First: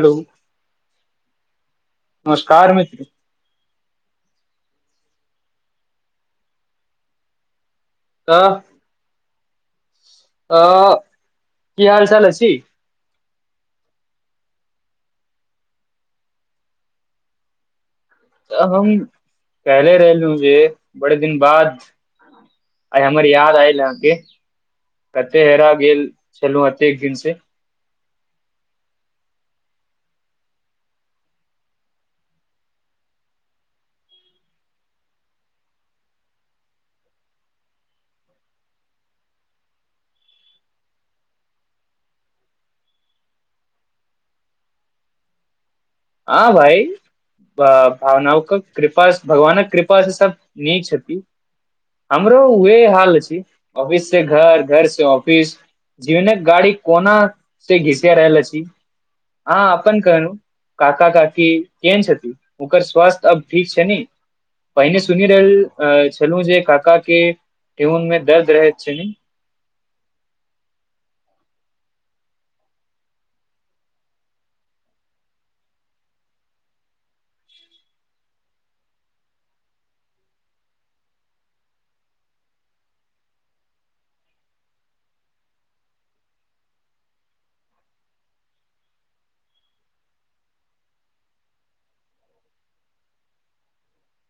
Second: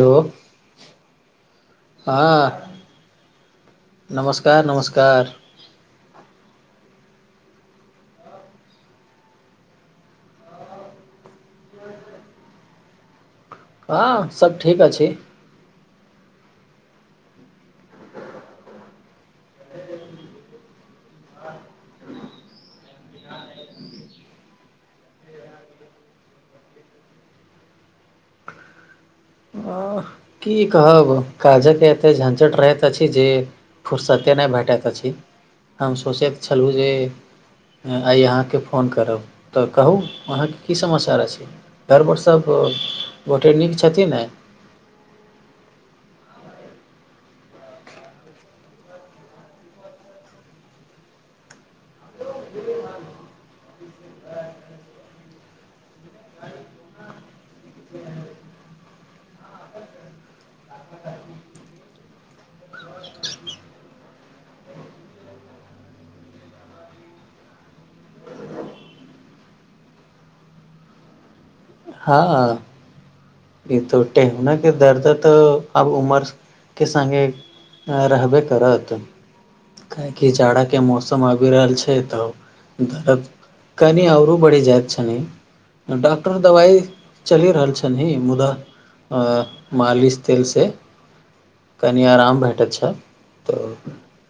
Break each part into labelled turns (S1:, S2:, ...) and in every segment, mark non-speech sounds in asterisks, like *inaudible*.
S1: Hello हँ
S2: नमस्कार मित्र
S1: नमस्कार नमस्कार
S2: तऽ तऽ की हाल चाल अछि
S1: हँ सब ठीक अछि
S2: तऽ हम कहले रहू जे बड़े दिन बाद अइ हमर याद आयल आहाँ के कते हेरा गेल छलहुँ एतेक दिन से
S1: *unintelligible* की कहब काजक एते झंझट रहैत अछि जे फुुरसते नहि भेटयके अछि हम सोचैके छलहुँ जे आइ अहाँके फोन करब तऽ कहू अहाँके की समाचार आछि घरबड़ सब गोटे नीक छथिन नऽ
S2: हँ भइ भावना क कृपा भगवानक कृपास सऽ सब नीक छथि हमरो उह हाल आछि ऑफिस से घर घर से ऑफिस जीवने गाड़ी कोना से घीसिया रहलल आछि आहाँ अपन कहू काका काकी केहन छथि ओकर स्वास्थ्य अब ठीक छैन पहिने सुनि रहल छलहु जे काका के ठेहुन मे दर्द रहैत छनि
S1: हँ ई तो टेहुना के दर्द तऽ अब उमर के संगे रहबे करत काहेकि जाड़ाके मौसम आबि रहल छै तऽ दर्द कनि आऔरो बढ़ि जायइत छनि डॉक्टर दबाइ चलि रहल छनिी मुदा मालिश तेल से कनि आराम भेटैत छै तऽ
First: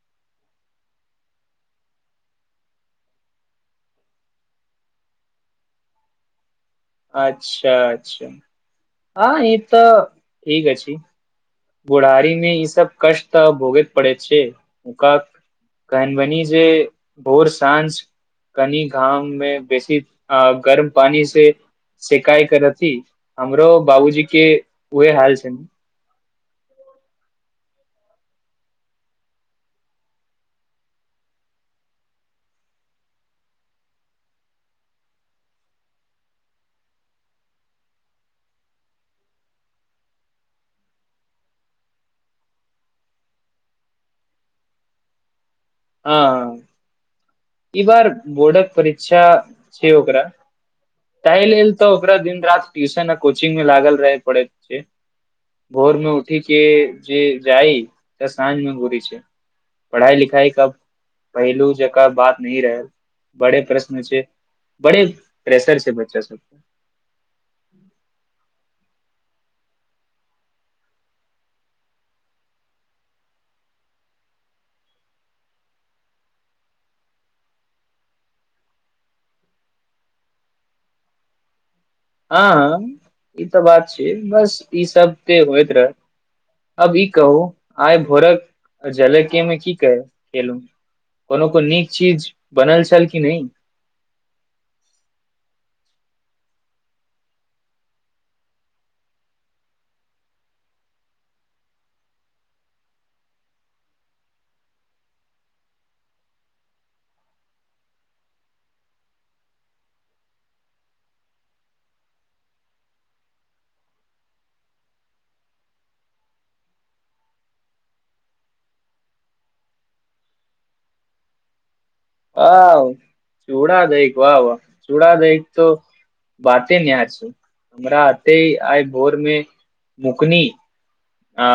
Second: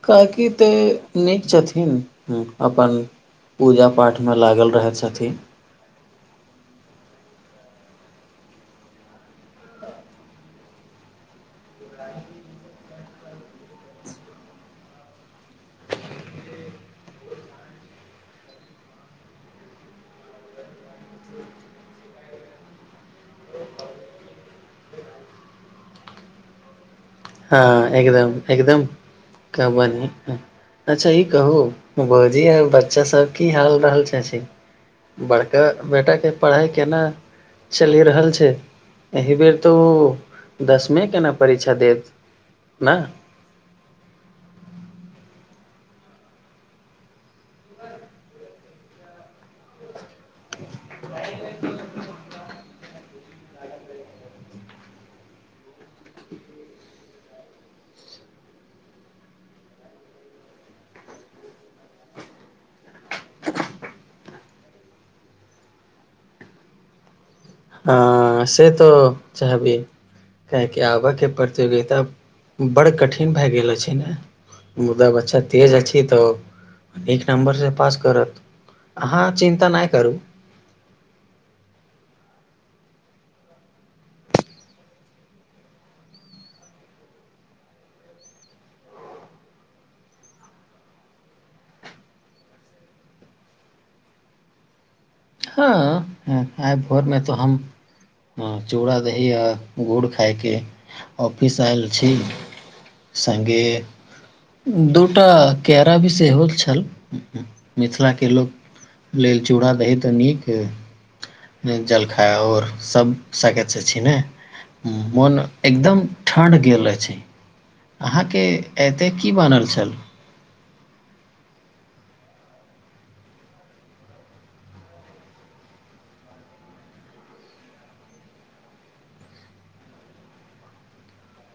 S1: काकि तऽ नीक छथिन अपन पूजा पाठमे लागल रहै छथिन
S2: अच्छा अच्छा हँ ई तऽ ठीक अछी बुढ़ारी मे ई सब कष्ट तऽ भोगे पड़े छै *unintelligible* काईन बनी जे भोर साँझ कनी घाम मे बेसी अऽ गर्म पानी से शिकाय करथि हमरो बाबूजी के उहे हाल छैन
S1: हँ एकदम एकदम कहबान अच्छा ई कहू भौजी आर बच्चा सब की हाल रहल अछि बड़का बेटाके पढ़ाइ केना चलि रहल छै एहि बेर तऽ ओ दसमे के नऽ परीक्षा देत नहि
S2: हँ ई बार बोर्डक परीक्षा छै ओकरा ताहि लेल तऽ ओकरा दिन रति ट्यूशन आ कोचिंग मे लागल रहे पड़ै छै भोर मे उठी के जे जाइ तऽ सााँझमे घोरी छै पढ़ाई लिखाई कऽ पहिलू जक बात रहल बड़े प्रश्न छै बड़े प्रेशर छै बच्चा सब
S1: ह से तऽ चाहबी कियेकि आबऽके प्रतियोगिता बड़ कठिन भए गेल छै ने मुदा बच्छा तेज अछि तऽ एक नंबर से पास करत अहाँ चिन्ता नहि करू
S2: हँ हँ ई तऽ बात छै बस ई सब ते होइत रहे अब ई कहू आइ भोरक झलकी में की कहे खेलू कोनो को नीक चीज बनल छल की नहि
S1: हँ आय भोरमे त हम हँ चूड़ा दही आ गुड़ खाायके ऑफिस आयल छी संगे दूटा केैरा भी सेहो छल मिथिलाके लोक लेल चूड़ा दही तऽ नीक है जलखा आओर सभ सकसँ छै ने मोन एकदम ठण्ड गेल छै अहाँके एतय की बनल छल
S2: आाह चूड़ा दैक वाह वाह चूड़ा दही त बाते न्य छै हमरा अते आइ भोर मे मुकनी अ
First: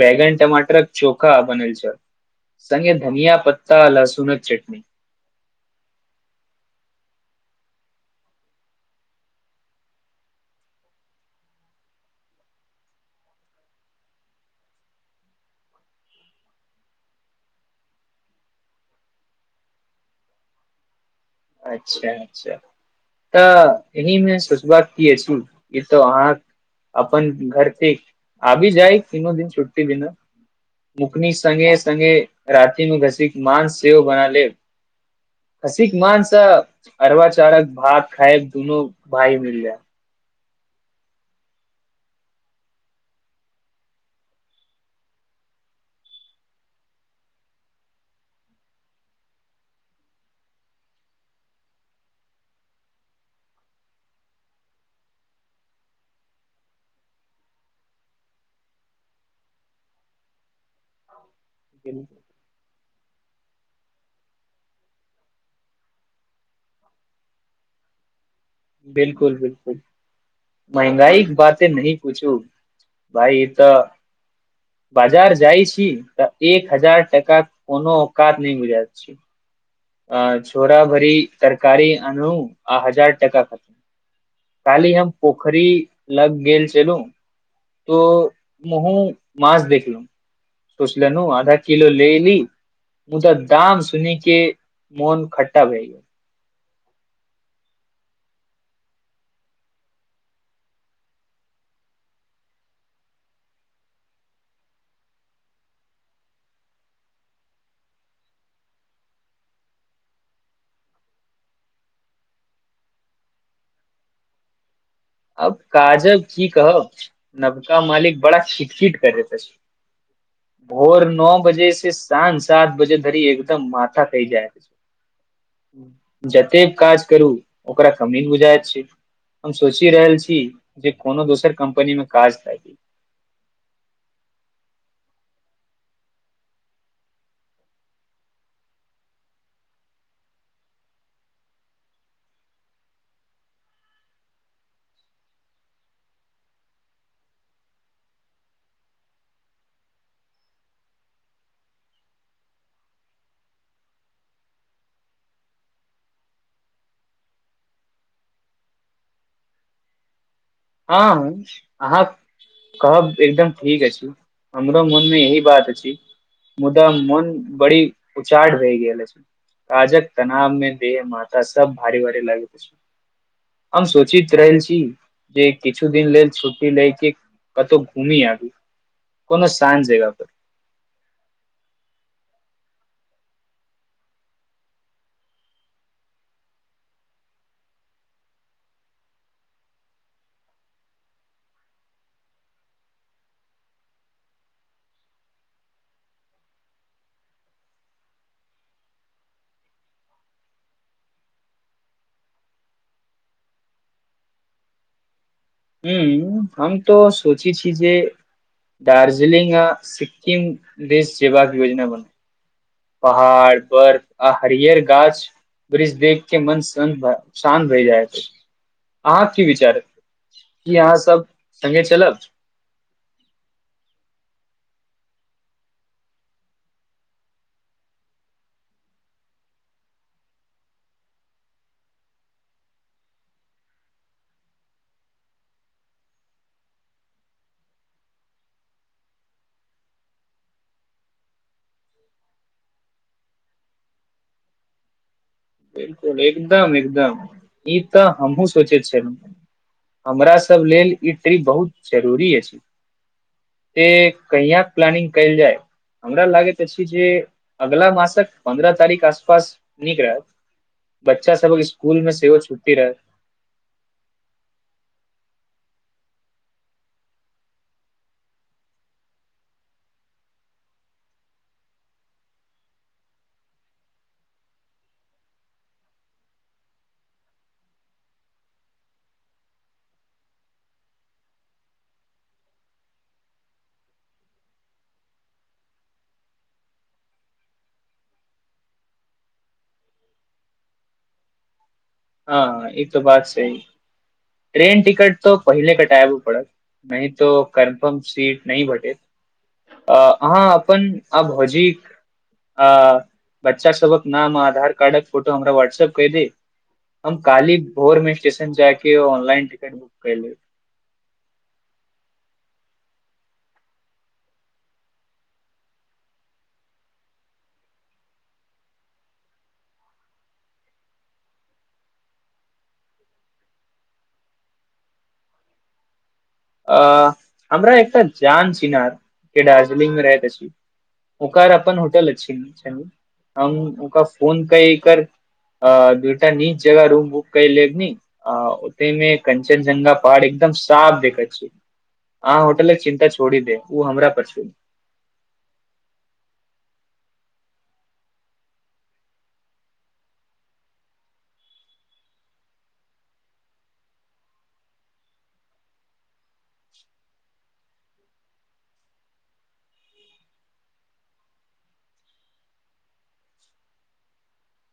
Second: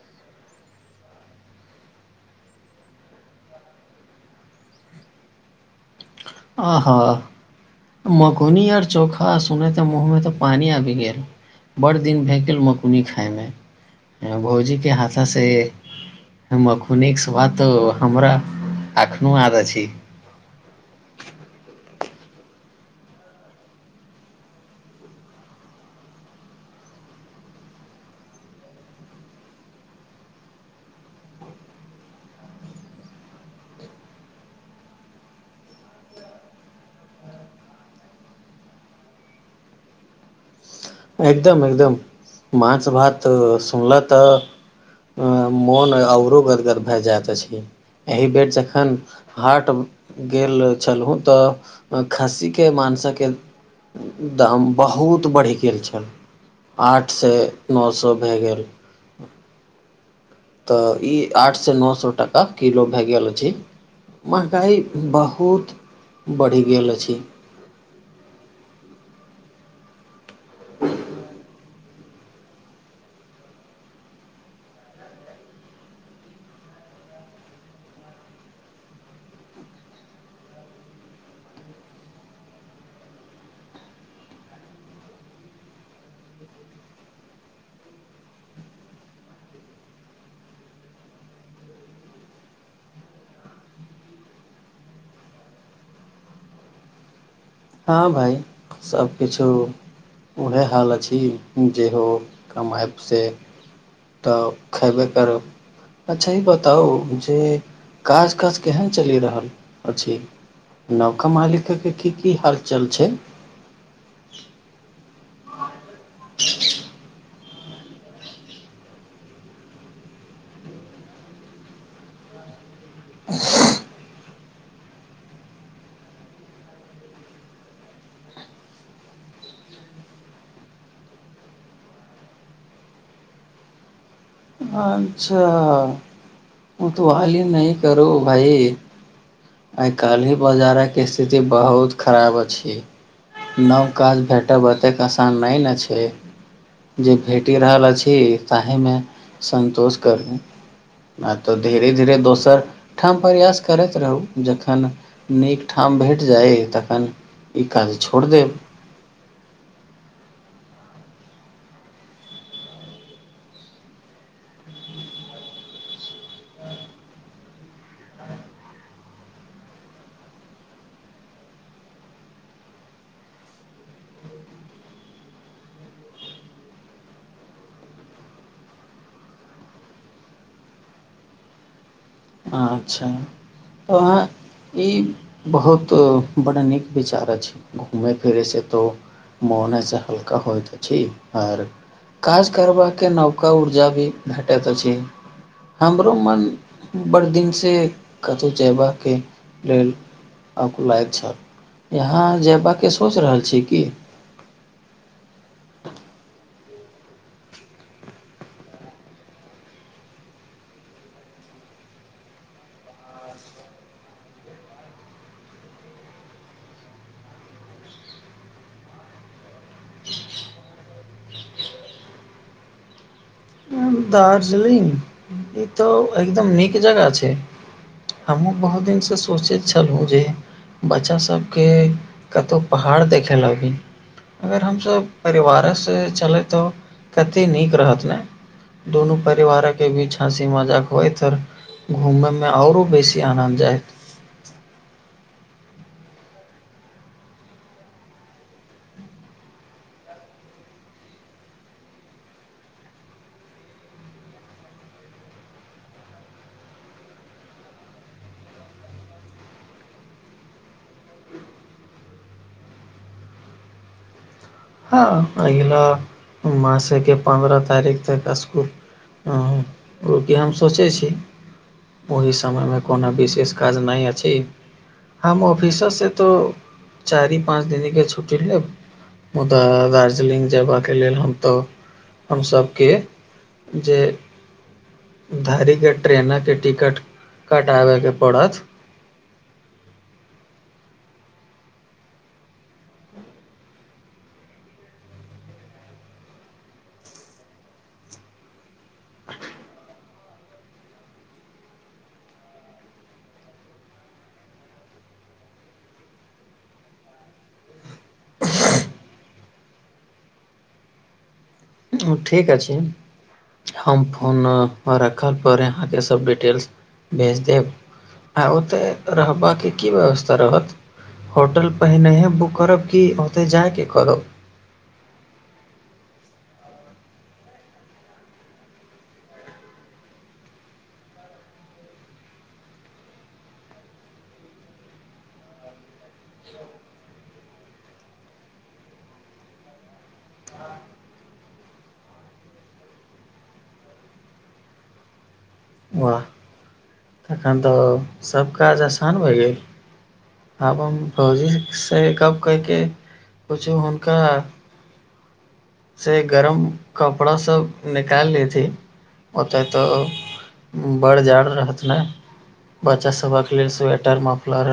S2: वेगन टमाटर चोखा बनेल छल संगे धनिया पत्ता लहसुन चटनी
S1: आ हा मगनी आऔर चोखा सुने त मुँहमें तऽ पानी आबि गेल बड़ दिन भए गेल मकगुनी खायमे भौजीके हाथासँ मखुनीके स्वाद तऽ हमरा एखनो याद अछि
S2: अच्छा अच्छा तऽ एहिमे सोचबाक की अछि ई तऽ अहाँ अपन घर आबि जाय तीनो दिन छुट्टी बिना मुखनी सगे संगे राति मे घस मांश सेहो बना ले हसिक मानस अरबा चारक भात खाए दुनू भाय मिल जाय
S1: एकदम एकदम माछ भात सुनला तऽ मोन औरो गदगद भए जायइत अछि एहि बेर जखन हार्ट गेल छलहुँ तऽ खस्सीे माानसके दम बहुत बढ़ि गेल छै आठसँ नओ सए भए गेल त इ आठ से नौ सो टाका किलो भय गेल अछी महगाइ बहुत बढ़ी गेल अछी
S2: बिलकुल बिलकुल महंगाईक बाते नही पुछु भइ तऽ बाजार जाइ छी तऽ एक हजार टाका कोनो औकात नहि बुझा छी अ छोरा भरी तरकारी अनु आ हजार क खर्च काली हम पोखरी लग गेल चलू तो महो माछ देखलौं सोचलेनु आधा किलो ले ली मुदा दाम सुनी के मोन खट्टा भय गेल।
S1: हाॅं भाय सबकिछु उहे हालत छै, जेहो कमाइब स तऽ खयबे करब अच्छा ई बताउ जे काज काज केहन चली रहल अछी नवका मालिक के कि कि हाल चाल छै
S2: आब काजक कि कहब नवका मालिक बड़ा किटकिट करै अछी भोर नअ बजे से साँझ सात बजे धरी एकदम माथा टइ जायहे *inaudible* जतेक काज करु ओकरा कमी हो जाय छे हम सोच कि रहल छी जे कोनो दोसर कम्पनी मे काज ताइ कि
S1: अच्छा उतवाली नही करो भाई आय काले बाजार कऽ इसथिति बहुत खराब अछी नव काज भेटब अतेक असान नय नै छै जे घैट गेलहा वाला छी ताहि मे सन्तोष करु आ तऽ धीरे धीरे दोसर ठाम परयास करैत रहु जखन नीक ठाम भेट जायय तखन ई काज छोर देब
S2: ह ह अहाँकेँ कहब एकदम ठीक अइछ हमरो मनमे यही बात अछी। मुदा मन बरी उचाड भैय गेल अछि। राजक तनाव मे देह माथा सभ भारी भारी लागे छे हम सोचित रहल छी जे किछु दिन लेल छुट्टी ले के कतौ घुमी आयब कोनो शात जगह पर
S1: अच्छा तऽ वहा ई बहुत पौराणिक विचार अछी। घुमै फिरैसे तौ मोन अहि सँ हल्का होयत छे पर काज करबाके नवका उरजा भी भेटैत अछी, हमरो मन। बड़ दिनसे कतौ जयबाके लेलऽ आकुलायल छल, यहा जयबाके सोच रहल छी की
S2: हू, हम तो सोची छी जे दार्जिलिंग आ सिक्किम देश जयबाकऽ योजना बन पहाड़ पर आ हरियर गाछ। ब्रिज देख के मन स्रन भे शान्त भय जाय छै अहाँकेँ कि विचार, कि अहाँ सभ संगे चलब
S1: दार्जिलिंग, इ त एकदम नीक जगह छैय हमहूॅं बहुत दिन स सोचैत छलौ जे बच्चा सभके कतौ पहाड़ देखै ल आबी अगर हमसभ परिवारे स चलैतों कते नीक रहत रहे दो परिवार के बीच हसी मजाक होय त घुमै मे आरौ बेसी आनन जायत
S2: बिल्कूल एकदम एकदम ई तऽ हमहूॅं सोचे छलौं हमरा सभ लेल ई ट्रिप बहुत जरूरी अछि से कऽ प्लानिंग कैल जाइ हमरा लागैत अछि जे अगिला मासकऽ, पन्द्रह तारीख आसपास नीक हेत बच्चा सभके स्कूल मे सेहो छुट्टी रहत
S1: ह अगिला मासके पन्द्रअ तारीख तक असकुप ह ओ कि हम सोचै छी ओहि समयमे कोनो विशेष काज नहि अछि हम ऑफिसरसँ तो चारि पाँच दिननके छुट्टी लेब मुदा दार्जिलिंग जयबाका के लेल हम तऽ हमसभके जे धरीके ट्रेनके टिकट कटाबैके पड़त
S2: हँ ई तो बात सही ट्रेन टिकट त पहिले कटायब पड़त नहि तो कन्फर्म सीट नहि भेटे अ अहाँ अपन आ भौजिक अ बच्चा सबक नाम आधार कार्डक फोटो हमरा व्हाट्सऐप कयदे हम काली भोरमे स्टेशन जाय के ऑनलाइन टिकट बुक कर ले
S1: ओ ठीक अछि हम फोन रखल पड़ै अहाँके सभ डिटेल्स भेज देब आ ओतऽ रहबाके की व्यवस्था रहत होटल पहिनहे बुक करब कि ओतय जाइके करब
S2: अ हमरा एकटा जान छीनार के दार्जिलिंग मे रहैत अछि ओकर अपन होटल छै हम ओकर फोन कय के अ दूटा नीच जगह रूम बुक कय लेबनी आ ओतेमे कंचन झ्ंगा पहाड़ एकदम साफ देखैत अब होटल के चिन्ता छोड़ी दे ओ हमरा पर छोड़ि दियौ
S1: वाह तखन तऽ सभ काज आसान भए गेल आब हम भौजी से गप्प कयके कुछु हुनका से गरम कपड़ा सब निकाल लीथी ओतै तऽ बढ़ जाड़ रहत ने बच्चा सभक लेल स्वेटर मफलर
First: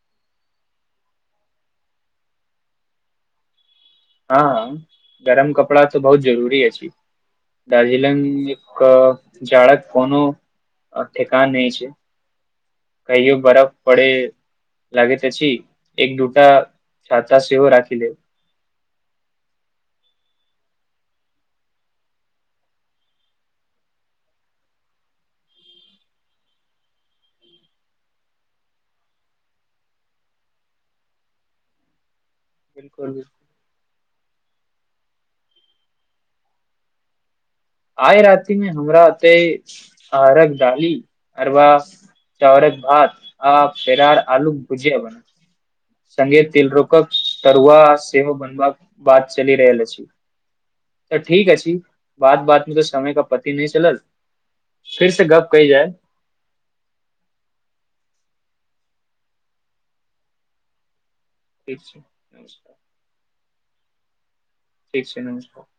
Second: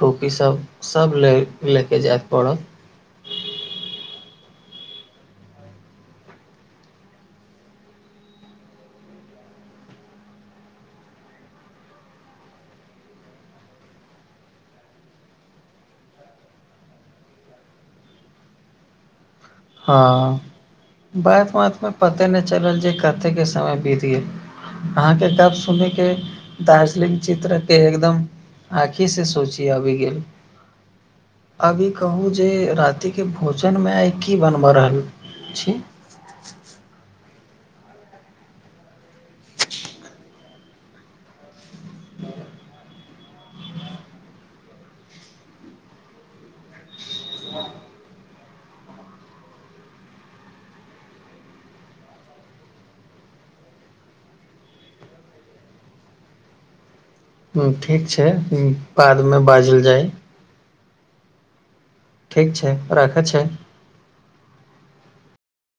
S1: टोपी सब सब ले लेके जाएके पड़त
S2: हँ गरम कपड़ा तऽ बहुत जरूरी अछि छै दार्जलिंग एक जाड़ककोनो ठेेकान नहि छै कहियो बरफ पड़े लागेत अछि एक दूटा छाता सेहो राखिलेब
S1: हँ बात बात मे पते नहि चलल छै कथे के समय बीतिे अहाँके गप्प सुनि के दार्जिलिंग चित्र के एकदम आँखि से सोची आबि गेल
S2: *unintelligible*
S1: अभी कहू जे रातिके
S2: बिलकुल
S1: भोजनमे आइ की बनबऽ रहल छी
S2: आइ राति मे हमरा ओते अरघ दडाली अरबा चौरक भात आ पेरर आलूक भुजिया बनल से तिलरोकक तरुआ सेहो बनबाक बात चल रहल अछि त ठीक अछि छी बात बात में तऽ समय का पते नहि चलल फिर से गप्प कयल जाय
S1: ठीक छै बादमे बाजल जाय
S2: *unintelligible*
S1: ठीक छै राख चाहै छी
S2: ठीक छै नमस्कार